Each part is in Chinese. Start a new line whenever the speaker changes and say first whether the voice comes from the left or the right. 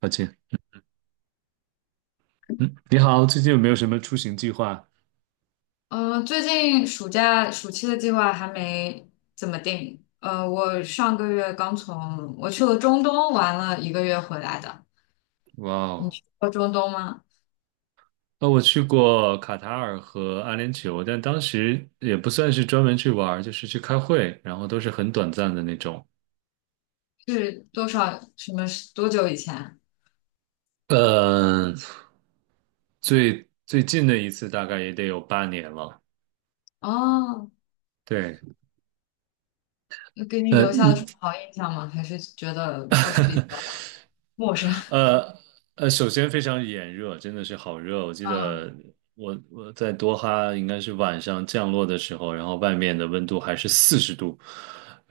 right: 抱歉，嗯，你好，最近有没有什么出行计划？
left: 嗯，最近暑期的计划还没怎么定。我上个月刚我去了中东玩了一个月回来的。
right: 哇
left: 你
right: 哦，
left: 去过中东吗？
right: 我去过卡塔尔和阿联酋，但当时也不算是专门去玩儿，就是去开会，然后都是很短暂的那种。
left: 是多少什么多久以前？
right: 呃，最近的一次大概也得有8年了。
left: 哦，
right: 对。
left: 那给你
right: 呃，
left: 留下了什
right: 你，
left: 么好印象吗？还是觉得就是比较陌生？
right: 呃，首先非常炎热，真的是好热。我记
left: 嗯
right: 得我在多哈应该是晚上降落的时候，然后外面的温度还是40度，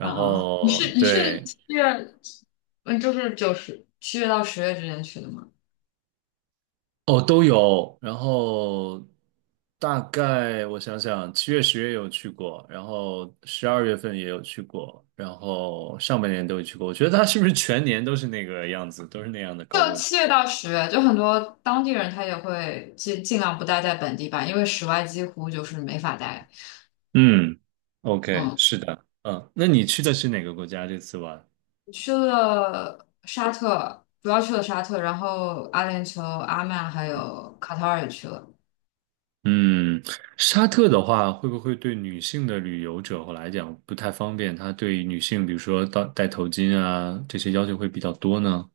left: 嗯嗯，你
right: 后
left: 是你是
right: 对。
left: 七月，嗯，就是七月到十月之间去的吗？
right: 哦，都有。然后大概我想想，七月、十月有去过，然后十二月份也有去过，然后上半年都有去过。我觉得它是不是全年都是那个样子，都是那样的高
left: 就
right: 温？
left: 七月到十月，就很多当地人他也会尽量不待在本地吧，因为室外几乎就是没法待。
right: 嗯，OK，
left: 嗯，
right: 是的，嗯，那你去的是哪个国家这次玩？
left: 去了沙特，主要去了沙特，然后阿联酋、阿曼还有卡塔尔也去了。
right: 嗯，沙特的话，会不会对女性的旅游者来讲不太方便？它对女性，比如说到戴头巾啊，这些要求会比较多呢？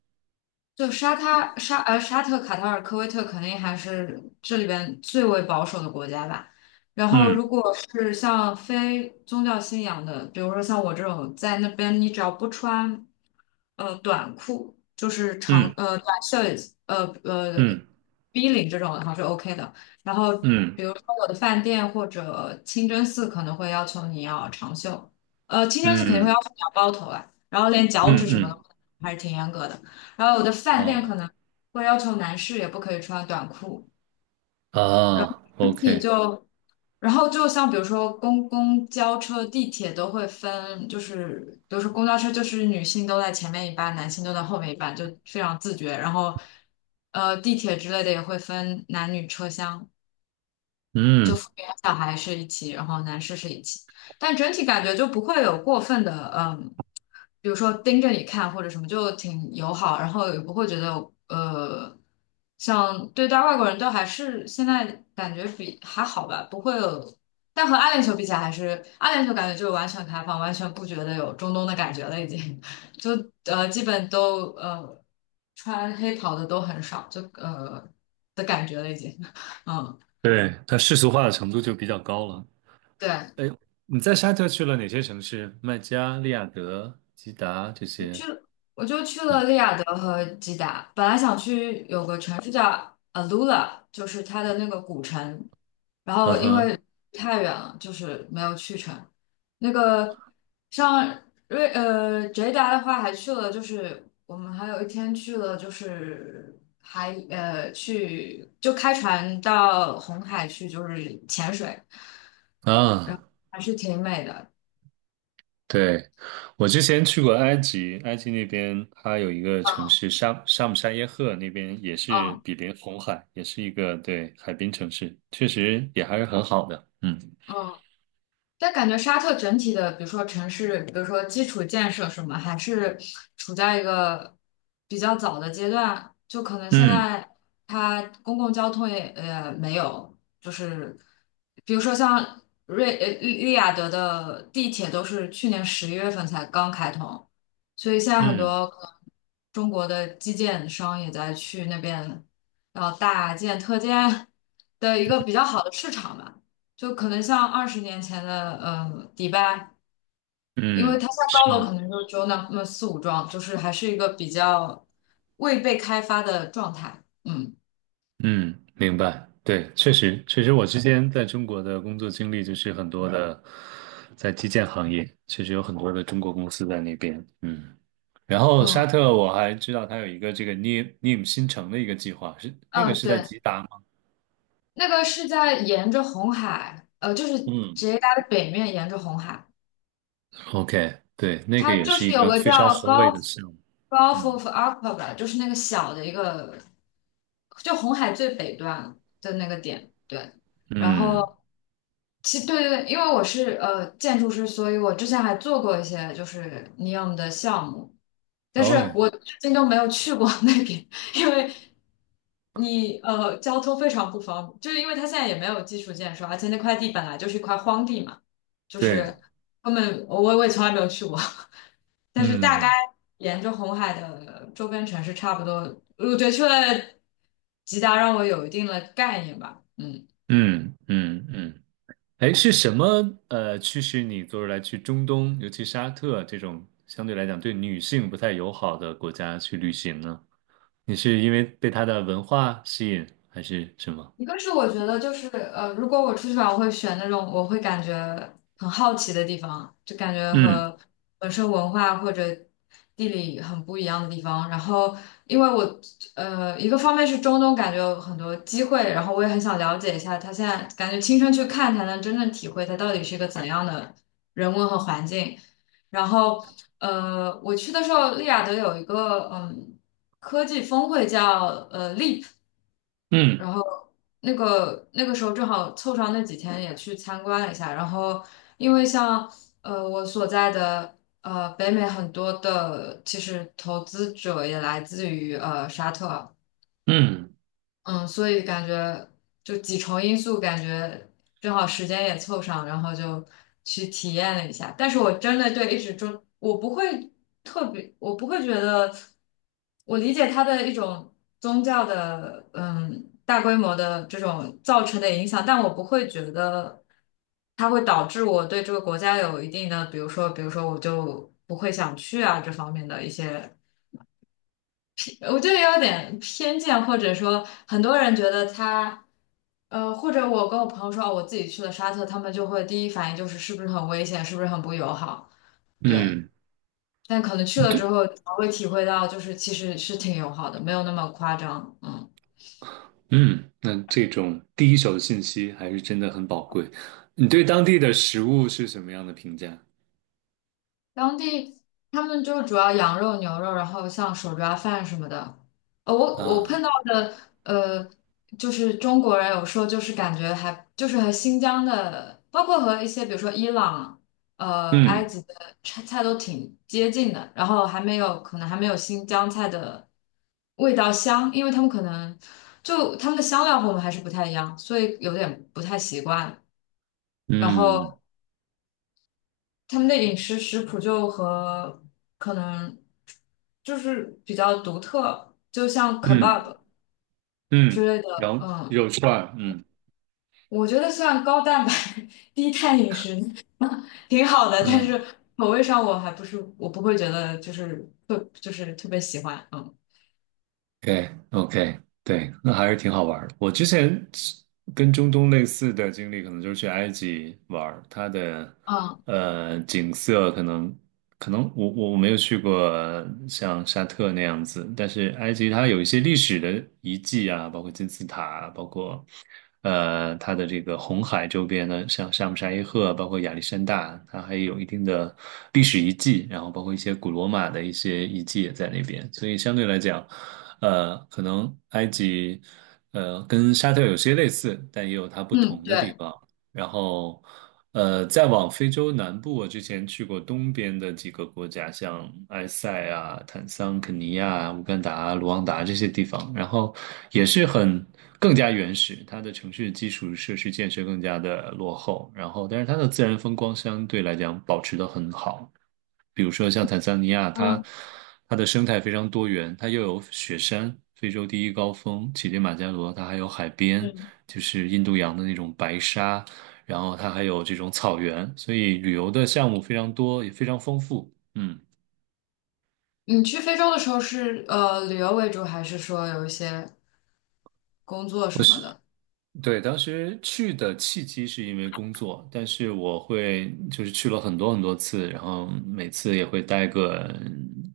left: 就沙他沙呃沙特、卡塔尔、科威特肯定还是这里边最为保守的国家吧。然后，如
right: 嗯
left: 果是像非宗教信仰的，比如说像我这种在那边，你只要不穿短裤，就是
right: 嗯
left: 短袖呃呃
right: 嗯
left: V 领这种的话是 OK 的。然后，
right: 嗯。
left: 比如说我的饭店或者清真寺可能会要求你要长袖，清真寺肯定会要
right: 嗯
left: 求你要包头啊，然后连脚趾
right: 嗯
left: 什么
right: 嗯，
left: 的还是挺严格的。然后有的饭店可
right: 哦
left: 能会要求男士也不可以穿短裤，然后
right: 啊
left: 你
right: ，OK，
left: 就，然后就像比如说公交车、地铁都会分，就是比如说公交车就是女性都在前面一半，男性都在后面一半，就非常自觉。然后地铁之类的也会分男女车厢。就
right: 嗯。
left: 父母和小孩是一起，然后男士是一起，但整体感觉就不会有过分的，比如说盯着你看或者什么，就挺友好，然后也不会觉得，呃，像对待外国人都还是现在感觉比还好吧，不会有，但和阿联酋比起来，还是阿联酋感觉就完全开放，完全不觉得有中东的感觉了，已经，就基本都穿黑袍的都很少，就的感觉了已经，嗯。
right: 对，它世俗化的程度就比较高了。
left: 对。
right: 哎，你在沙特去了哪些城市？麦加、利雅得、吉达这些？
left: 我就去了利
right: 嗯
left: 雅得和吉达，本来想去有个城市叫 Alula，就是它的那个古城，然后
right: 嗯
left: 因为
right: 哼
left: 太远了，就是没有去成。那个像吉达的话，还去了，就是我们还有一天去了，就是还去就开船到红海去，就是潜水，
right: 啊。
left: 还是挺美的。
right: 对，我之前去过埃及，埃及那边它有一个城
left: 嗯
right: 市沙沙姆沙耶赫，那边也是
left: 嗯
right: 比邻红海，也是一个对海滨城市，确实也还是很好的。嗯
left: 嗯。但感觉沙特整体的，比如说城市，比如说基础建设什么，还是处在一个比较早的阶段。就可能现
right: 嗯
left: 在它公共交通也没有，就是比如说像利雅得的地铁都是去年11月份才刚开通，所以现在很
right: 嗯
left: 多可能中国的基建商也在去那边，然后大建特建的一个比较好的市场吧。就可能像20年前的迪拜，因为
right: 嗯，
left: 它在
right: 是。
left: 高楼可能就只有那么四五幢，就是还是一个比较未被开发的状态。嗯
right: 嗯，明白。对，确实，确实，我之前在中国的工作经历就是很多的，在基建行业，确实有很多的中国公司在那边。嗯，然后
left: 嗯
right: 沙特我还知道它有一个这个 n e o NEOM 新城的一个计划，是那个
left: 嗯，
right: 是在
left: 对，
right: 吉达吗？
left: 那个是在沿着红海，就是
right: 嗯，
left: 直接它的北面沿着红海，
right: OK，对，那个
left: 它
right: 也
left: 就
right: 是
left: 是
right: 一
left: 有
right: 个
left: 个
right: 非常
left: 叫
right: 宏伟
left: Gulf
right: 的项目。
left: Gulf
right: 嗯
left: of Aqaba，吧就是那个小的一个，就红海最北端的那个点，对。然
right: 嗯，
left: 后对对对，因为我是建筑师，所以我之前还做过一些就是 NEO 的项目，但是我
right: 哦，
left: 最近都没有去过 那边，因为交通非常不方便，就是因为它现在也没有基础建设，而且那块地本来就是一块荒地嘛，就是
right: 对，
left: 根本我也从来没有去过，但是大概
right: 嗯
left: 沿着红海的周边城市差不多，我觉得去了吉达让我有一定的概念吧，嗯。
right: 嗯嗯嗯。哎，是什么驱使你做出来去中东，尤其沙特这种相对来讲对女性不太友好的国家去旅行呢？你是因为被它的文化吸引，还是什么？
left: 一个是我觉得就是如果我出去玩，我会选那种我会感觉很好奇的地方，就感觉
right: 嗯
left: 和本身文化或者地理很不一样的地方。然后，因为我一个方面是中东，感觉有很多机会，然后我也很想了解一下，他现在感觉亲身去看才能真正体会它到底是一个怎样的人文和环境。然后，我去的时候，利雅得有一个科技峰会叫Leap。
right: 嗯
left: 然后那个时候正好凑上那几天也去参观了一下，然后因为像我所在的北美很多的其实投资者也来自于沙特，
right: 嗯
left: 嗯，所以感觉就几重因素，感觉正好时间也凑上，然后就去体验了一下。但是我真的对一直中，我不会特别，我不会觉得，我理解它的一种宗教的，大规模的这种造成的影响，但我不会觉得它会导致我对这个国家有一定的，比如说，比如说我就不会想去啊这方面的一些。我觉得有点偏见，或者说很多人觉得他，或者我跟我朋友说，哦我自己去了沙特，他们就会第一反应就是是不是很危险，是不是很不友好？对，
right: 嗯，
left: 但可能去了之
right: 对。
left: 后，才会体会到就是其实是挺友好的，没有那么夸张。嗯。
right: 嗯，那这种第一手的信息还是真的很宝贵。你对当地的食物是什么样的评价？
left: 当地他们就主要羊肉、牛肉，然后像手抓饭什么的。我碰
right: 啊？
left: 到的呃，就是中国人有时候就是感觉还就是和新疆的，包括和一些比如说伊朗、埃
right: 嗯
left: 及的菜都挺接近的，然后还没有可能还没有新疆菜的味道香，因为他们可能就他们的香料和我们还是不太一样，所以有点不太习惯。然
right: 嗯
left: 后他们的饮食食谱就和可能就是比较独特，就像
right: 嗯
left: kebab 之
right: 嗯，
left: 类的，
right: 然后
left: 嗯，
right: 肉串儿嗯
left: 我觉得虽然高蛋白 低碳饮食挺好的，但是
right: 嗯。
left: 口味上我不会觉得就是特别喜欢，嗯
right: OK OK，对，那还是挺好玩儿的。我之前跟中东类似的经历，可能就是去埃及玩儿。它的
left: 嗯
right: 景色可能，我没有去过像沙特那样子，但是埃及它有一些历史的遗迹啊，包括金字塔啊，包括它的这个红海周边的，像沙姆沙伊赫啊，包括亚历山大，它还有一定的历史遗迹，然后包括一些古罗马的一些遗迹也在那边，所以相对来讲，可能埃及，跟沙特有些类似，但也有它不
left: 嗯，
right: 同的地
left: 对，
right: 方。然后，再往非洲南部，我之前去过东边的几个国家，像埃塞啊、坦桑、肯尼亚、乌干达、卢旺达这些地方，然后也是很更加原始，它的城市基础设施建设更加的落后，然后但是它的自然风光相对来讲保持得很好。比如说像坦桑尼亚，它
left: 嗯
right: 它的生态非常多元，它又有雪山，非洲第一高峰乞力马扎罗，它还有海边，
left: 嗯，
right: 就是印度洋的那种白沙，然后它还有这种草原，所以旅游的项目非常多，也非常丰富。嗯，
left: 你去非洲的时候是旅游为主，还是说有一些工作
right: 我
left: 什么
right: 是，
left: 的？
right: 对，当时去的契机是因为工作，但是我会就是去了很多很多次，然后每次也会待个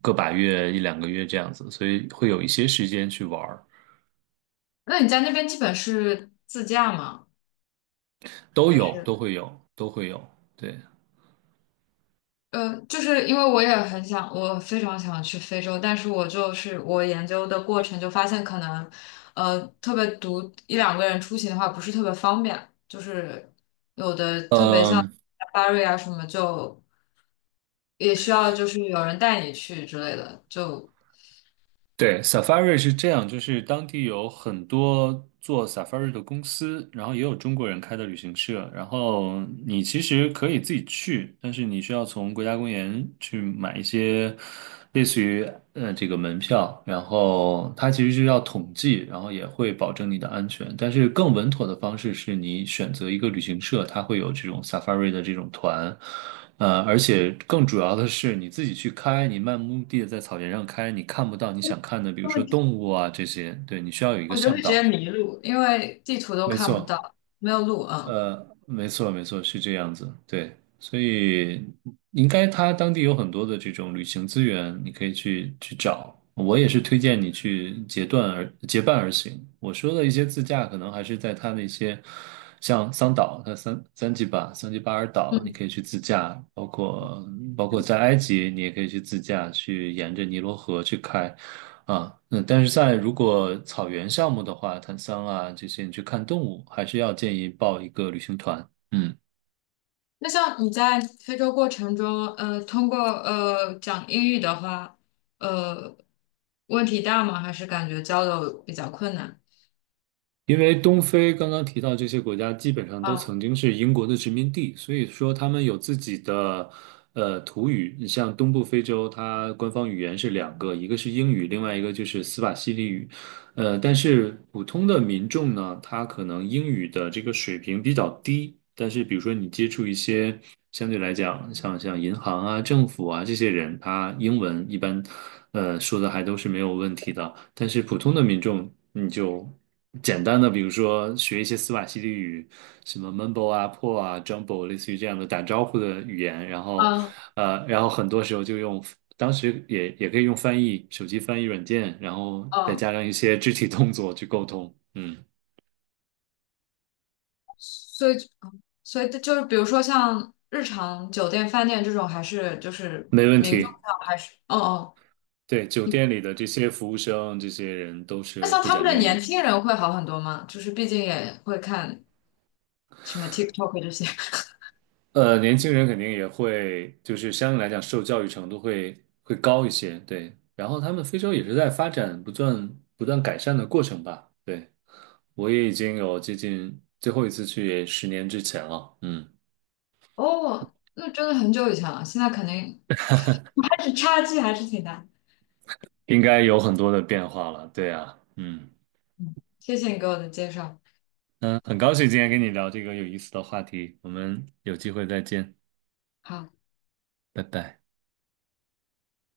right: 个把月一两个月这样子，所以会有一些时间去玩儿。
left: 那你在那边基本是自驾吗？
right: 都
left: 还
right: 有，
left: 是？
right: 都会有，都会有，对。
left: 就是因为我也很想，我非常想去非洲，但是我就是我研究的过程就发现，可能特别独一两个人出行的话不是特别方便，就是有的特别像
right: 嗯。
left: 巴瑞啊什么，就也需要就是有人带你去之类的，就
right: 对，Safari 是这样，就是当地有很多做 Safari 的公司，然后也有中国人开的旅行社，然后你其实可以自己去，但是你需要从国家公园去买一些类似于这个门票，然后它其实是要统计，然后也会保证你的安全，但是更稳妥的方式是你选择一个旅行社，它会有这种 Safari 的这种团。而且更主要的是，你自己去开，你漫无目的的在草原上开，你看不到你想看的，比如说动物啊这些，对，你需要有一个
left: 我就会
right: 向
left: 直接
right: 导。
left: 迷路，因为地图都
right: 没
left: 看不
right: 错。
left: 到，没有路，嗯。
right: 没错，没错，是这样子，对，所以应该他当地有很多的这种旅行资源，你可以去找。我也是推荐你去结段而结伴而行。我说的一些自驾，可能还是在它那些像桑岛，它三吉巴、桑吉巴尔岛，你可以去自驾，包括在埃及，你也可以去自驾，去沿着尼罗河去开。啊，嗯，但是在如果草原项目的话，坦桑啊这些，你去看动物，还是要建议报一个旅行团。嗯。
left: 那像你在非洲过程中，通过讲英语的话，呃，问题大吗？还是感觉交流比较困难？
right: 因为东非刚刚提到这些国家，基本上都
left: 嗯
right: 曾经是英国的殖民地，所以说他们有自己的土语。你像东部非洲，它官方语言是两个，一个是英语，另外一个就是斯瓦希里语。但是普通的民众呢，他可能英语的这个水平比较低，但是比如说你接触一些相对来讲，像银行啊、政府啊这些人，他英文一般说的还都是没有问题的。但是普通的民众，你就简单的，比如说学一些斯瓦希里语，什么 Mumbo 啊、Po 啊、Jumbo，类似于这样的打招呼的语言，然后，
left: 嗯
right: 然后很多时候就用，当时也可以用翻译，手机翻译软件，然后再
left: 嗯，
right: 加上一些肢体动作去沟通，嗯，
left: 所以所以就是比如说像日常酒店、饭店这种，还是就是
right: 没问
left: 民众
right: 题。
left: 上还是哦哦，
right: 对，酒
left: 你
right: 店里的这些服务生，这些人都
left: 那
right: 是
left: 像
right: 会
left: 他们
right: 讲
left: 的
right: 英
left: 年
right: 语。
left: 轻人会好很多吗？就是毕竟也会看什么 TikTok 这些。
right: 年轻人肯定也会，就是相对来讲受教育程度会高一些，对。然后他们非洲也是在发展不断改善的过程吧，对。我也已经有接近最后一次去也10年之前了，嗯，
left: 哦，那真的很久以前了，现在肯定还是差距还是挺大。
right: 应该有很多的变化了，对啊，嗯
left: 嗯，谢谢你给我的介绍。
right: 嗯，很高兴今天跟你聊这个有意思的话题，我们有机会再见，
left: 好。
right: 拜拜。